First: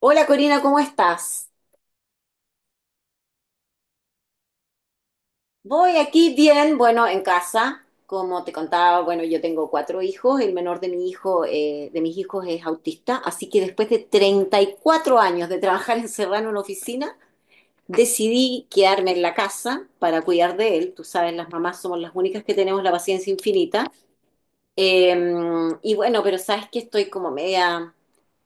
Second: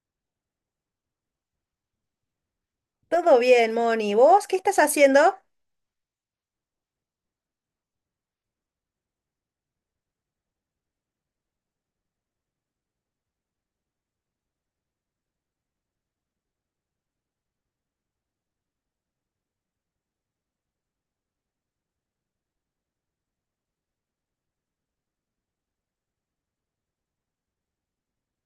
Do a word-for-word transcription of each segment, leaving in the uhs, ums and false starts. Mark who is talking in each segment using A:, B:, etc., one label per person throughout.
A: Hola Corina, ¿cómo estás?
B: Todo bien, Moni. ¿Vos qué estás haciendo?
A: Voy aquí bien, bueno, en casa. Como te contaba, bueno, yo tengo cuatro hijos. El menor de mi hijo, eh, de mis hijos es autista, así que después de treinta y cuatro años de trabajar encerrada en una oficina, decidí quedarme en la casa para cuidar de él. Tú sabes, las mamás somos las únicas que tenemos la paciencia infinita. Eh, y bueno, pero sabes que estoy como media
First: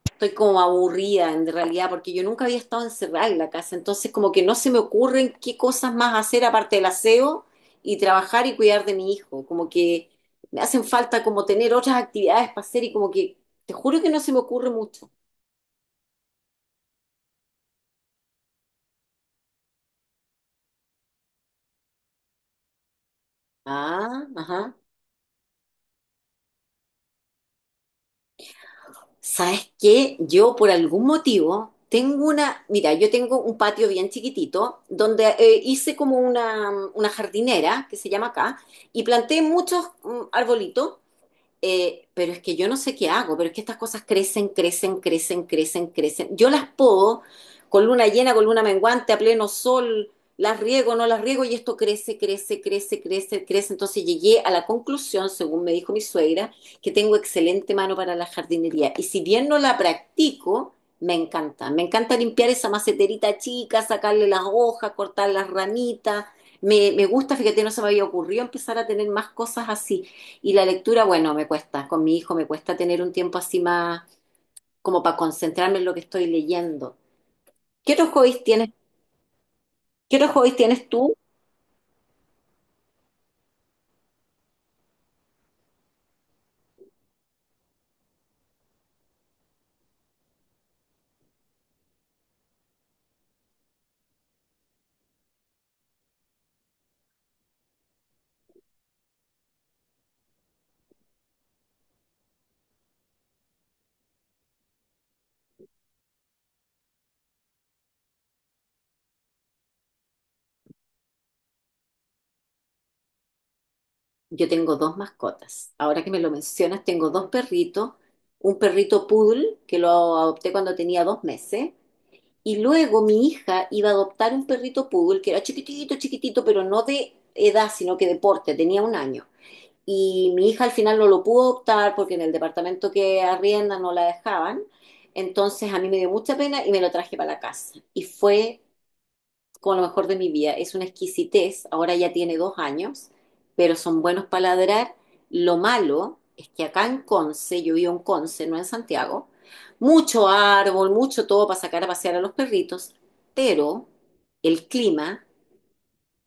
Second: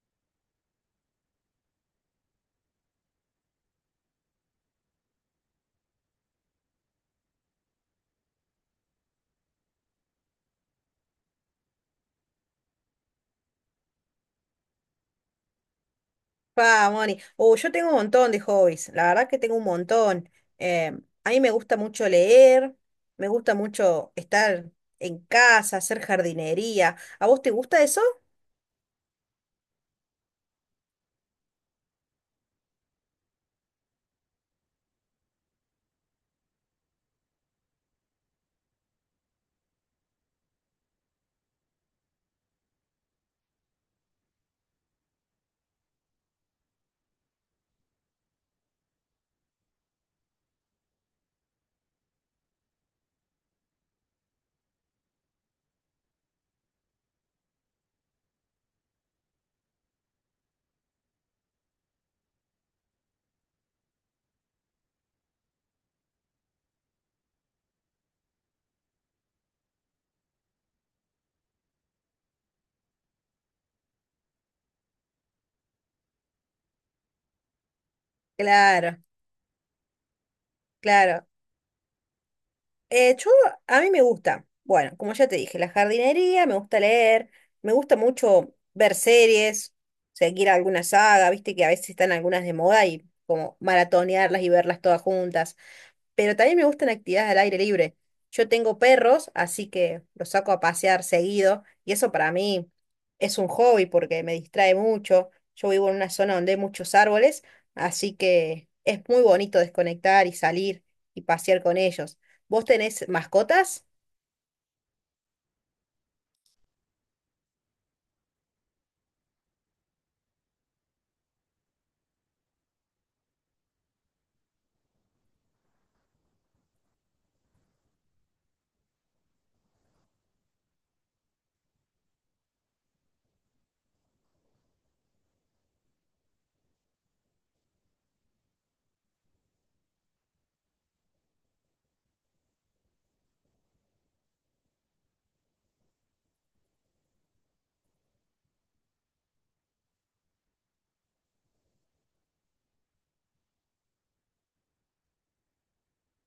A: estoy como aburrida en realidad, porque yo nunca había estado encerrada en la casa, entonces como que no se me ocurren qué cosas más hacer aparte del aseo y trabajar y cuidar de mi hijo, como que me hacen falta como tener otras actividades para hacer, y como que te juro que no se me ocurre mucho.
B: Pa, Moni. Oh, yo tengo un montón de hobbies. La verdad que tengo un montón. Eh, a mí me gusta mucho leer, me gusta mucho
A: Ah,
B: estar
A: ajá.
B: en casa, hacer jardinería. ¿A vos te gusta eso?
A: ¿Sabes qué? Yo por algún motivo tengo una, mira, yo tengo un patio bien chiquitito donde eh, hice como una, una jardinera que se llama acá, y planté muchos mm, arbolitos, eh, pero es que yo no sé qué hago, pero es que estas cosas crecen, crecen, crecen, crecen, crecen. Yo las podo con luna llena, con luna menguante, a pleno sol, las riego, no las riego, y esto crece, crece, crece, crece, crece. Entonces llegué a la conclusión, según me dijo mi suegra, que tengo excelente mano para la jardinería. Y si bien no la practico, me encanta. Me encanta limpiar esa maceterita chica, sacarle las hojas, cortar las ramitas. Me, me gusta, fíjate, no se me había ocurrido empezar a tener más cosas así. Y la lectura, bueno, me cuesta, con mi hijo me cuesta tener un tiempo así más como para concentrarme en lo que estoy leyendo. ¿Qué otros hobbies tienes?
B: Claro,
A: ¿Qué otros hobbies tienes tú?
B: claro. Eh, yo, a mí me gusta. Bueno, como ya te dije, la jardinería, me gusta leer, me gusta mucho ver series, seguir alguna saga, viste que a veces están algunas de moda y como maratonearlas y verlas todas juntas. Pero también me gustan actividades al aire libre. Yo tengo perros, así que los saco a pasear seguido y eso para mí es un hobby porque me distrae mucho. Yo vivo en una zona donde hay muchos árboles, así que es muy bonito desconectar y salir y pasear con ellos. ¿Vos tenés mascotas?
A: Yo tengo dos mascotas. Ahora que me lo mencionas, tengo dos perritos, un perrito poodle que lo adopté cuando tenía dos meses, y luego mi hija iba a adoptar un perrito poodle que era chiquitito, chiquitito, pero no de edad, sino que de porte, tenía un año. Y mi hija al final no lo pudo optar porque en el departamento que arrienda no la dejaban. Entonces a mí me dio mucha pena y me lo traje para la casa. Y fue como lo mejor de mi vida. Es una exquisitez. Ahora ya tiene dos años, pero son buenos para ladrar. Lo malo es que acá en Conce, yo vivo en Conce, no en Santiago, mucho árbol, mucho todo para sacar a pasear a los perritos, pero el clima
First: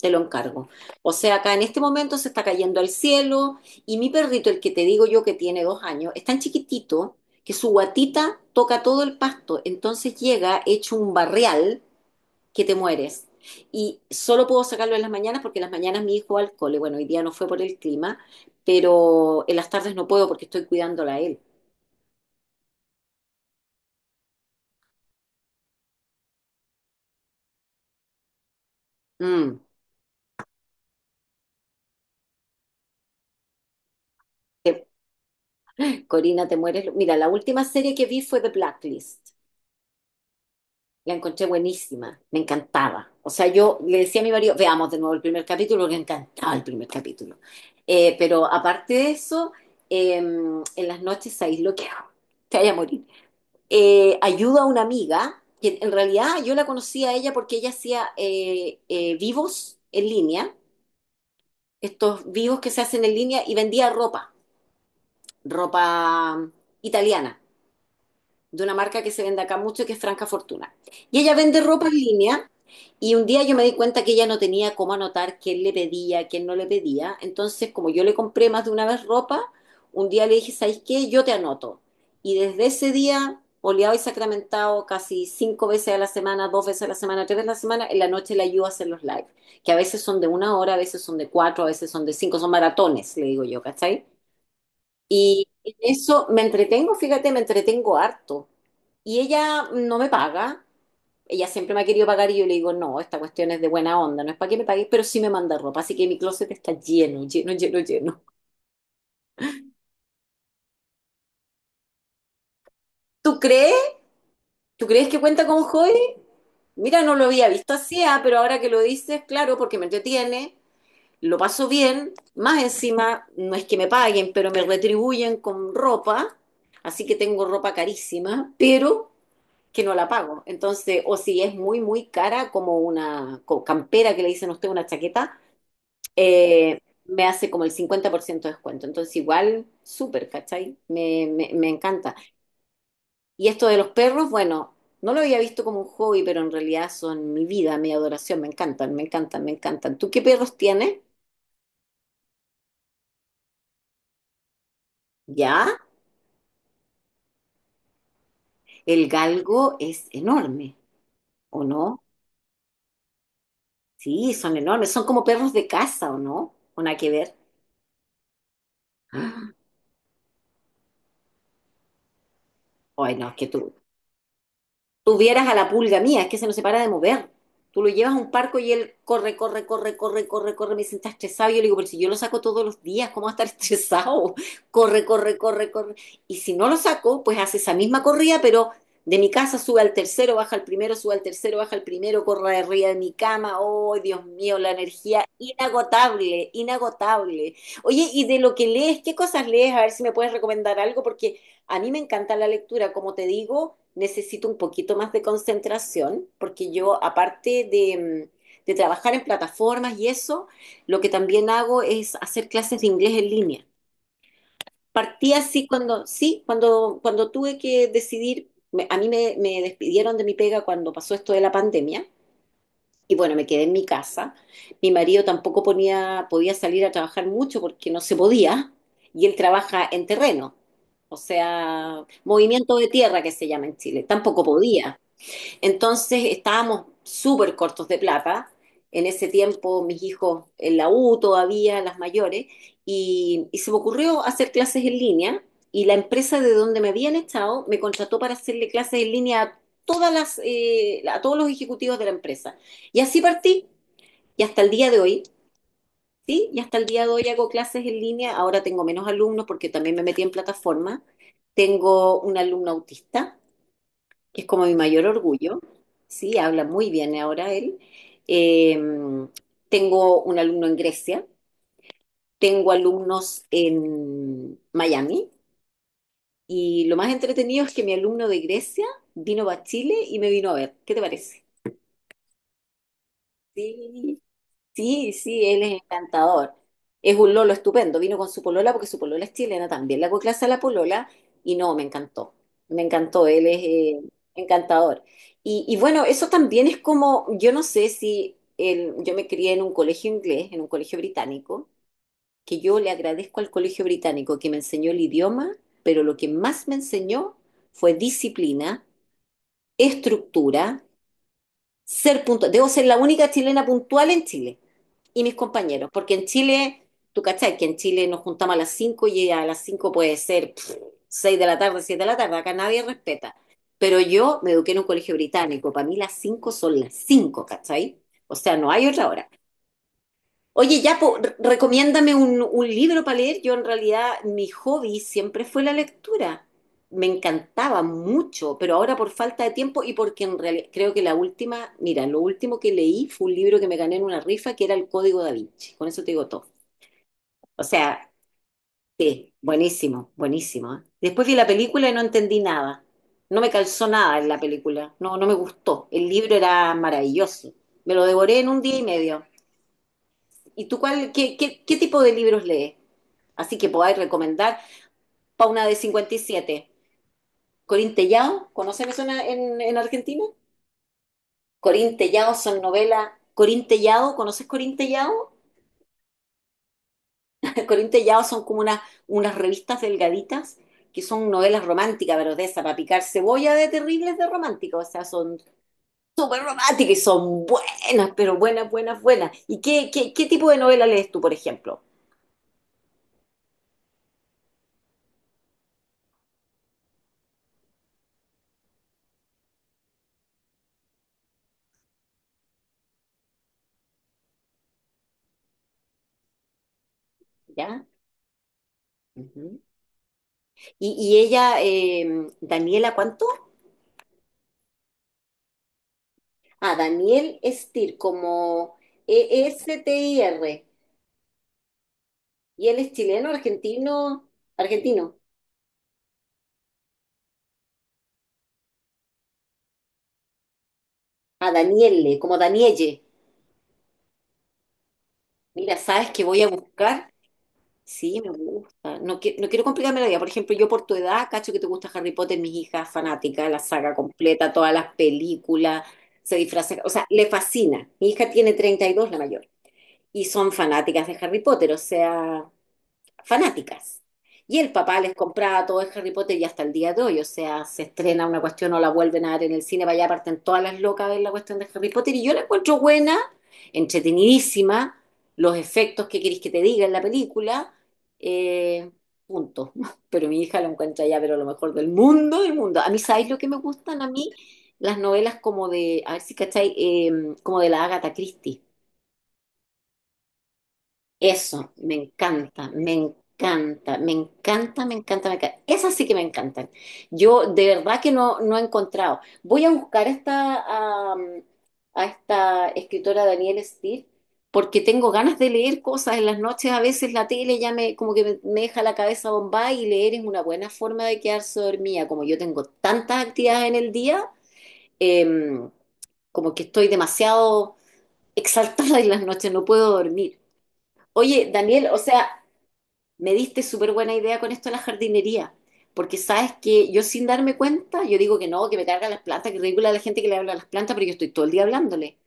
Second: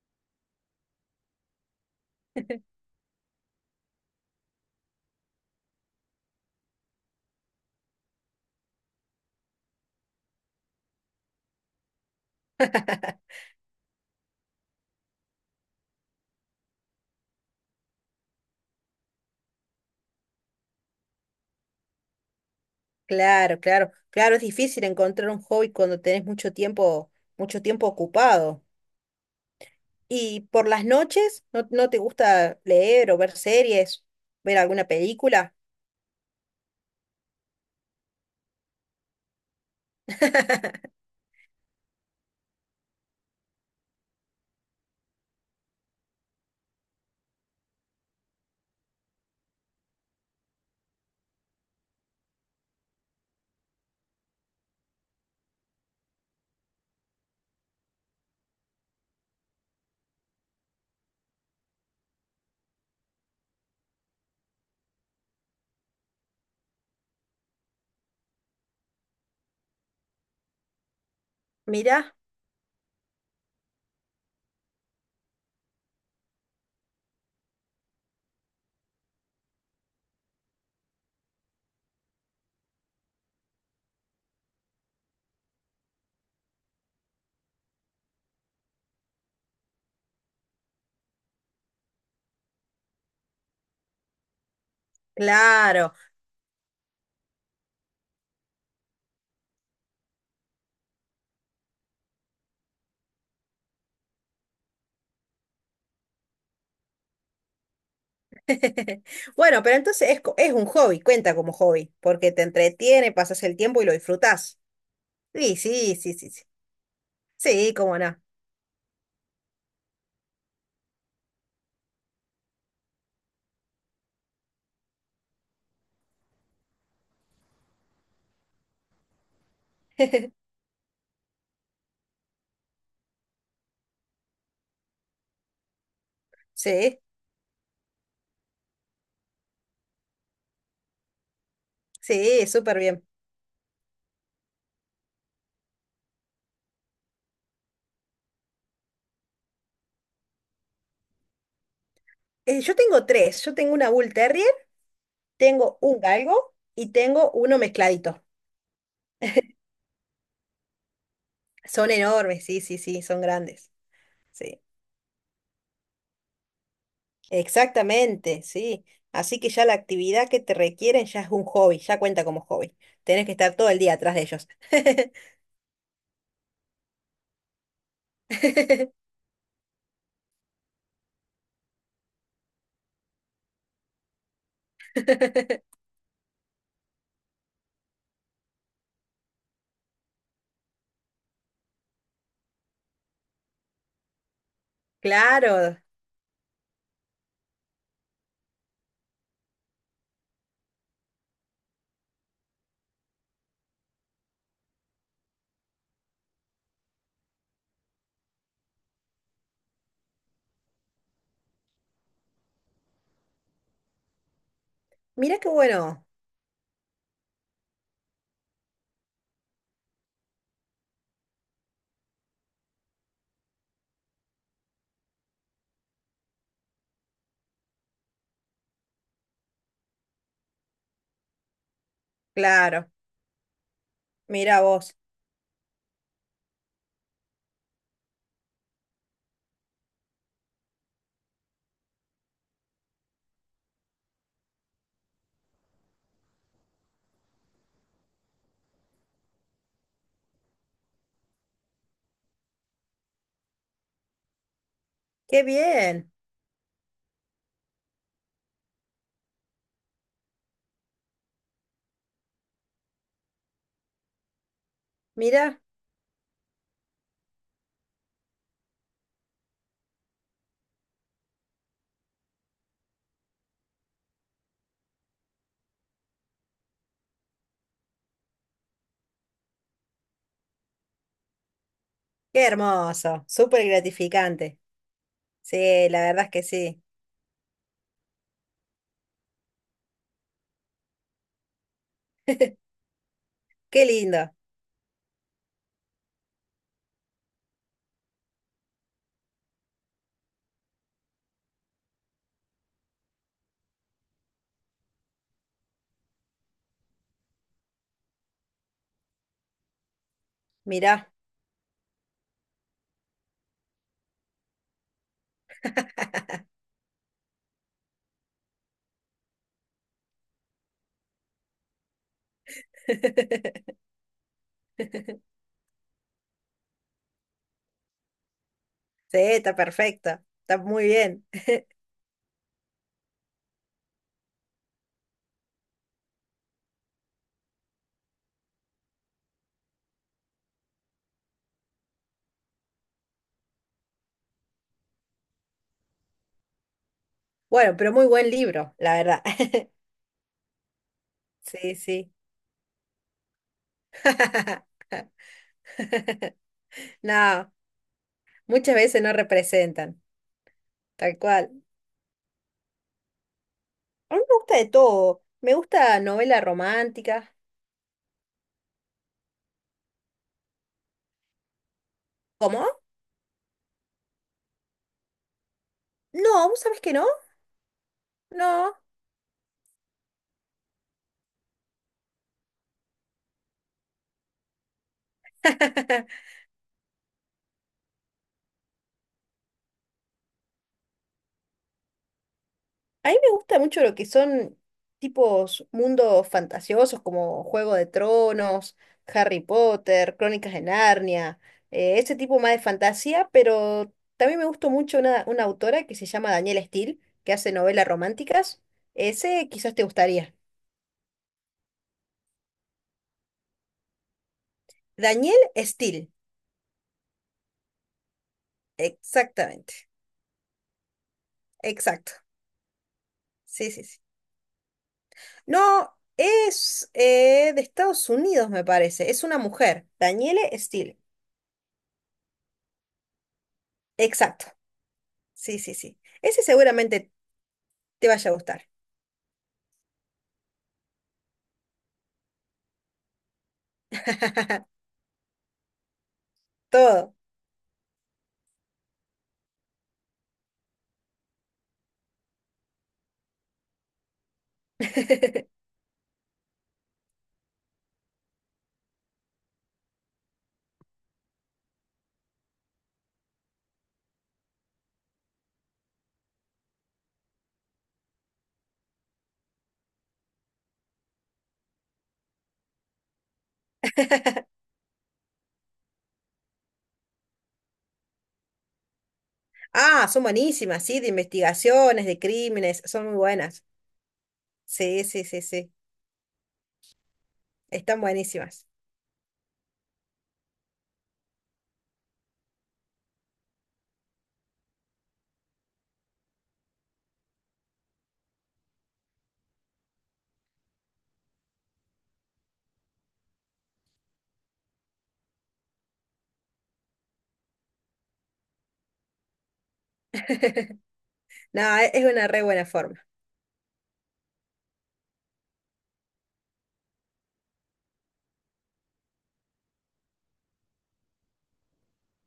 A: te lo encargo. O sea, acá en este momento se está cayendo al cielo, y mi perrito, el que te digo yo que tiene dos años, es tan chiquitito que su guatita toca todo el pasto, entonces llega hecho un barrial que te mueres. Y solo puedo sacarlo en las mañanas porque en las mañanas mi hijo va al cole. Bueno, hoy día no fue por el clima, pero en las tardes no puedo porque estoy cuidándola a él.
B: Claro, claro, claro, es difícil encontrar un hobby cuando tenés mucho tiempo, mucho tiempo ocupado.
A: Mm.
B: ¿Y por las noches no, no te gusta leer o ver series, ver alguna película?
A: Corina, te mueres. Mira, la última serie que vi fue The Blacklist. La encontré buenísima, me encantaba. O sea, yo le decía a mi marido, veamos de nuevo el primer capítulo, que encantaba el primer capítulo. Eh, pero aparte de eso, eh, en las noches, ¿sabéis lo que hago? Te vaya a morir. Eh, ayudo a una amiga, que en realidad yo la conocí a ella porque ella hacía eh, eh, vivos en línea, estos vivos que se hacen en línea y vendía ropa, ropa italiana, de una marca que se vende acá mucho, que es Franca Fortuna. Y ella vende ropa en
B: Mirá,
A: línea. Y un día yo me di cuenta que ella no tenía cómo anotar quién le pedía, quién no le pedía. Entonces, como yo le compré más de una vez ropa, un día le dije, ¿sabes qué? Yo te anoto. Y desde ese día, oleado y sacramentado, casi cinco veces a la semana, dos veces a la semana, tres veces a la semana, en la noche le ayudo a hacer los live, que a veces son de una hora, a veces son de cuatro, a veces son de cinco, son maratones, le digo yo, ¿cachai? Y en
B: claro.
A: eso me entretengo, fíjate, me entretengo harto. Y ella no me paga. Ella siempre me ha querido pagar y yo le digo, no, esta cuestión es de buena onda, no es para que me pagues, pero sí me manda ropa, así que mi closet está lleno, lleno, lleno, lleno.
B: Bueno, pero entonces es, co- es un hobby, cuenta como hobby, porque te entretiene,
A: ¿Tú
B: pasas el
A: crees?
B: tiempo y lo disfrutás.
A: ¿Tú crees que cuenta
B: Sí,
A: con hobby?
B: sí, sí, sí, sí.
A: Mira, no lo había visto
B: Sí, cómo
A: así, ah,
B: no.
A: pero ahora que lo dices, claro, porque me entretiene, lo paso bien, más encima, no es que me paguen, pero me retribuyen con ropa, así que tengo ropa carísima, pero que no la pago. Entonces, o si es muy, muy cara, como una co- campera que le dicen a usted, una chaqueta, eh,
B: Sí,
A: me hace como el cincuenta por ciento de descuento. Entonces, igual, súper, ¿cachai? Me, me, me encanta.
B: sí, súper bien.
A: Y esto de los perros, bueno, no lo había visto como un hobby, pero en realidad son mi vida, mi adoración, me encantan, me encantan, me encantan. ¿Tú qué perros tienes?
B: Eh, yo tengo tres. Yo tengo una Bull Terrier,
A: Ya,
B: tengo un galgo y tengo uno mezcladito.
A: el galgo es enorme, ¿o
B: Son
A: no?
B: enormes, sí, sí, sí, son grandes.
A: Sí, son
B: Sí,
A: enormes, son como perros de casa, ¿o no? Una que ver.
B: exactamente, sí. Así que ya la actividad que te requieren ya es un hobby, ya cuenta como hobby.
A: Ay,
B: Tenés
A: no,
B: que
A: es que
B: estar todo
A: tú,
B: el día atrás de ellos.
A: tuvieras a la pulga mía, es que se nos separa de mover. Tú lo llevas a un parco y él corre, corre, corre, corre, corre, corre, me sienta estresado. Y yo le digo, pero si yo lo saco todos los días, ¿cómo va a estar estresado? Corre, corre, corre, corre. Y si no lo saco, pues hace esa misma corrida, pero de mi casa sube al tercero, baja al primero, sube al tercero, baja al primero, corre arriba de mi cama. Oh, Dios mío, la energía
B: Claro,
A: inagotable, inagotable. Oye, y de lo que lees, ¿qué cosas lees? A ver si me puedes recomendar algo, porque a mí me encanta la lectura, como te digo, necesito un poquito más de concentración, porque yo, aparte de, mm, de trabajar en plataformas y eso, lo que también hago es hacer clases de inglés en línea. Partí
B: mira qué
A: así
B: bueno,
A: cuando, sí, cuando, cuando tuve que decidir, me- a mí me, me despidieron de mi pega cuando pasó esto de la pandemia, y bueno, me quedé en mi casa. Mi marido tampoco ponía, podía salir a trabajar mucho porque no se podía. Y él trabaja en terreno, o sea, movimiento de
B: claro,
A: tierra que se llama en Chile. Tampoco
B: mira vos,
A: podía. Entonces estábamos súper cortos de plata. En ese tiempo mis hijos en la U todavía, las mayores, y, y se me ocurrió hacer clases en línea, y la empresa de donde me habían estado me contrató para hacerle clases en línea a, todas las, eh, a todos los ejecutivos de la empresa. Y así partí, y hasta el día de hoy,
B: qué bien,
A: ¿sí? Y hasta el día de hoy hago clases en línea. Ahora tengo menos alumnos porque también me metí en plataforma. Tengo un alumno autista que es como mi mayor orgullo,
B: mira,
A: sí, habla muy bien ahora él. Eh, Tengo un alumno en Grecia, tengo alumnos en Miami, y lo más entretenido es que mi alumno de Grecia vino a Chile y me vino a ver. ¿Qué te parece?
B: qué hermoso, súper
A: Sí.
B: gratificante.
A: Sí, sí, él es
B: Sí, la verdad es que
A: encantador.
B: sí,
A: Es un lolo estupendo. Vino con su polola porque su polola es chilena también. Le hago clase a la polola y no, me encantó. Me encantó, él es
B: qué
A: eh,
B: lindo,
A: encantador. Y, y bueno, eso también es como, yo no sé si el- yo me crié en un colegio inglés, en un colegio británico, que yo le agradezco al colegio británico que me enseñó el idioma, pero lo que más me enseñó fue disciplina, estructura,
B: mira,
A: ser puntual. Debo ser la única chilena puntual en Chile y mis compañeros, porque en Chile, tú cachai, que en Chile nos juntamos a las cinco, y a las cinco puede ser pff, seis de la tarde, siete de la tarde, acá nadie respeta. Pero yo me eduqué en un colegio británico, para mí las cinco son las cinco, ¿cachai? O sea, no hay otra
B: sí,
A: hora.
B: está perfecto, está
A: Oye,
B: muy
A: ya, po,
B: bien.
A: re- recomiéndame un, un libro para leer. Yo en realidad mi hobby siempre fue la lectura. Me encantaba mucho, pero ahora por falta de tiempo, y porque en realidad creo que la última, mira, lo último que leí fue un libro que me gané en una rifa que era El Código Da Vinci. Con eso te digo todo. O
B: Bueno, pero muy
A: sea,
B: buen libro, la verdad.
A: sí, buenísimo, buenísimo, ¿eh? Después vi la
B: Sí,
A: película y no
B: sí.
A: entendí nada. No me calzó nada en la película. No, no me gustó. El libro era maravilloso.
B: No,
A: Me lo devoré en un
B: muchas
A: día y
B: veces no
A: medio.
B: representan,
A: ¿Y tú cuál,
B: tal
A: qué,
B: cual.
A: qué, qué tipo de libros lees? Así que podáis
B: A mí me gusta
A: recomendar
B: de todo,
A: para
B: me
A: una de
B: gusta novela
A: cincuenta y siete.
B: romántica.
A: Corín Tellado, ¿conocen eso en, en en Argentina? Corín Tellado son
B: ¿Cómo?
A: novelas. Corín Tellado, ¿conoces Corín Tellado?
B: No, ¿vos sabés que no?
A: Corín Tellado son como
B: No.
A: unas, unas, revistas delgaditas que son novelas románticas, pero de esa, para picar cebolla, de terribles de romántica, o sea, son súper románticas y son buenas, pero buenas, buenas, buenas. ¿Y qué, qué, qué tipo de novela lees tú, por ejemplo?
B: A mí me gusta mucho lo que son tipos mundos fantasiosos como Juego de Tronos, Harry Potter, Crónicas de Narnia, eh, ese tipo más de fantasía, pero también me gustó mucho una, una autora que se llama Danielle Steel, que hace
A: ¿Ya?
B: novelas románticas. Ese
A: Ujú.
B: quizás te gustaría.
A: Y, y ella, eh, Daniela, ¿cuánto?
B: Danielle Steel,
A: Ah, Daniel Stier, como
B: exactamente,
A: E-S-T-I-R.
B: exacto.
A: Y él es chileno,
B: Sí, sí, sí.
A: argentino, argentino.
B: No, es eh, de Estados Unidos, me parece. Es una mujer, Danielle Steel,
A: Ah, Daniele, como Danielle.
B: exacto. Sí, sí,
A: Mira,
B: sí.
A: ¿sabes qué
B: Ese
A: voy a
B: seguramente
A: buscar?
B: te
A: Sí, me
B: vaya a gustar.
A: gusta. No, qui- no quiero complicarme la vida. Por ejemplo, yo por tu edad, cacho que te gusta Harry Potter, mis hijas fanática, la saga completa, todas las películas, se disfrazan. O sea,
B: Todo.
A: le fascina. Mi hija tiene treinta y dos, la mayor, y son fanáticas de Harry Potter. O sea, fanáticas. Y el papá les compraba todo de Harry Potter, y hasta el día de hoy, o sea, se estrena una cuestión o la vuelven a dar en el cine, para allá parten todas las locas a ver la cuestión de Harry Potter, y yo la encuentro buena, entretenidísima, los efectos que queréis que te diga en la película, eh, punto. Pero mi hija la encuentra ya, pero lo mejor del mundo, del mundo. A mí, ¿sabéis lo que me gustan a mí? Las novelas como de, a ver si cacháis, eh, como de la Agatha Christie.
B: Ah, son buenísimas, sí, de
A: Eso, me
B: investigaciones, de
A: encanta,
B: crímenes,
A: me
B: son muy buenas.
A: encanta, me encanta, me
B: Sí,
A: encanta,
B: sí,
A: me
B: sí,
A: encanta.
B: sí.
A: Esas sí que me encantan. Yo de verdad
B: Están
A: que no, no he
B: buenísimas.
A: encontrado. Voy a buscar esta, am, a esta escritora Danielle Steele, porque tengo ganas de leer cosas en las noches. A veces la tele ya me, como que me, me deja la cabeza bombada, y leer es una buena forma de quedarse dormida. Como yo tengo tantas actividades en el día, em, como que estoy demasiado exaltada en las noches, no puedo dormir. Oye,
B: No,
A: Daniel,
B: e-
A: o
B: es una
A: sea,
B: re buena forma.
A: me diste súper buena idea con esto de la jardinería, porque sabes que yo sin darme cuenta, yo digo que no, que me cargan las plantas, que ridícula la gente que le habla a las plantas, pero yo estoy todo el día hablándole.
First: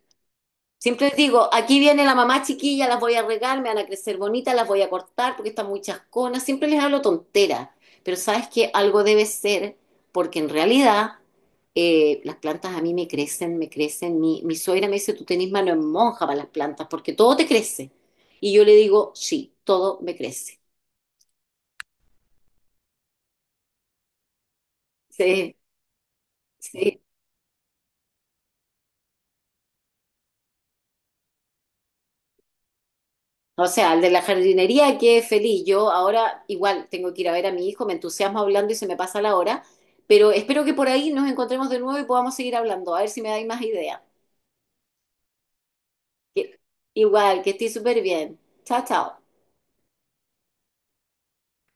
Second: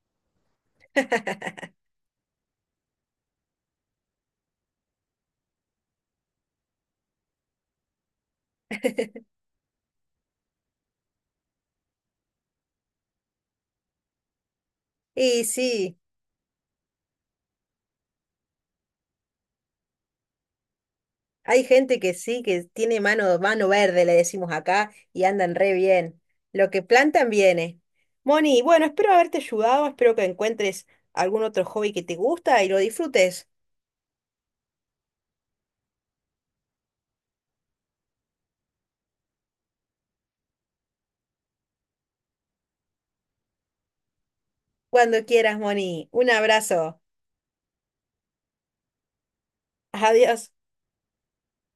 A: Siempre les digo, aquí viene la mamá chiquilla, las voy a regar, me van a crecer bonitas, las voy a cortar porque están muy chasconas, siempre les hablo tontera, pero sabes que algo debe ser, porque en realidad, eh, las plantas a mí me crecen, me crecen, mi, mi suegra me dice, tú
B: Y
A: tenés mano en
B: sí,
A: monja para las plantas, porque todo te crece. Y yo le digo, sí, todo me crece.
B: hay gente que sí, que tiene mano, mano verde, le decimos acá, y
A: Sí.
B: andan re bien. Lo que
A: Sí,
B: plantan viene. Moni, bueno, espero haberte ayudado, espero que encuentres algún otro hobby que te gusta y lo disfrutes.
A: o sea, el de la jardinería quedé feliz. Yo ahora igual tengo que ir a ver a mi hijo, me entusiasmo hablando y se me pasa la hora, pero espero que por ahí nos encontremos de nuevo y podamos seguir hablando, a ver si me dais más ideas.
B: Cuando quieras, Moni. Un
A: Que-
B: abrazo.
A: Igual, que estoy súper bien. Chao, chao.
B: Adiós.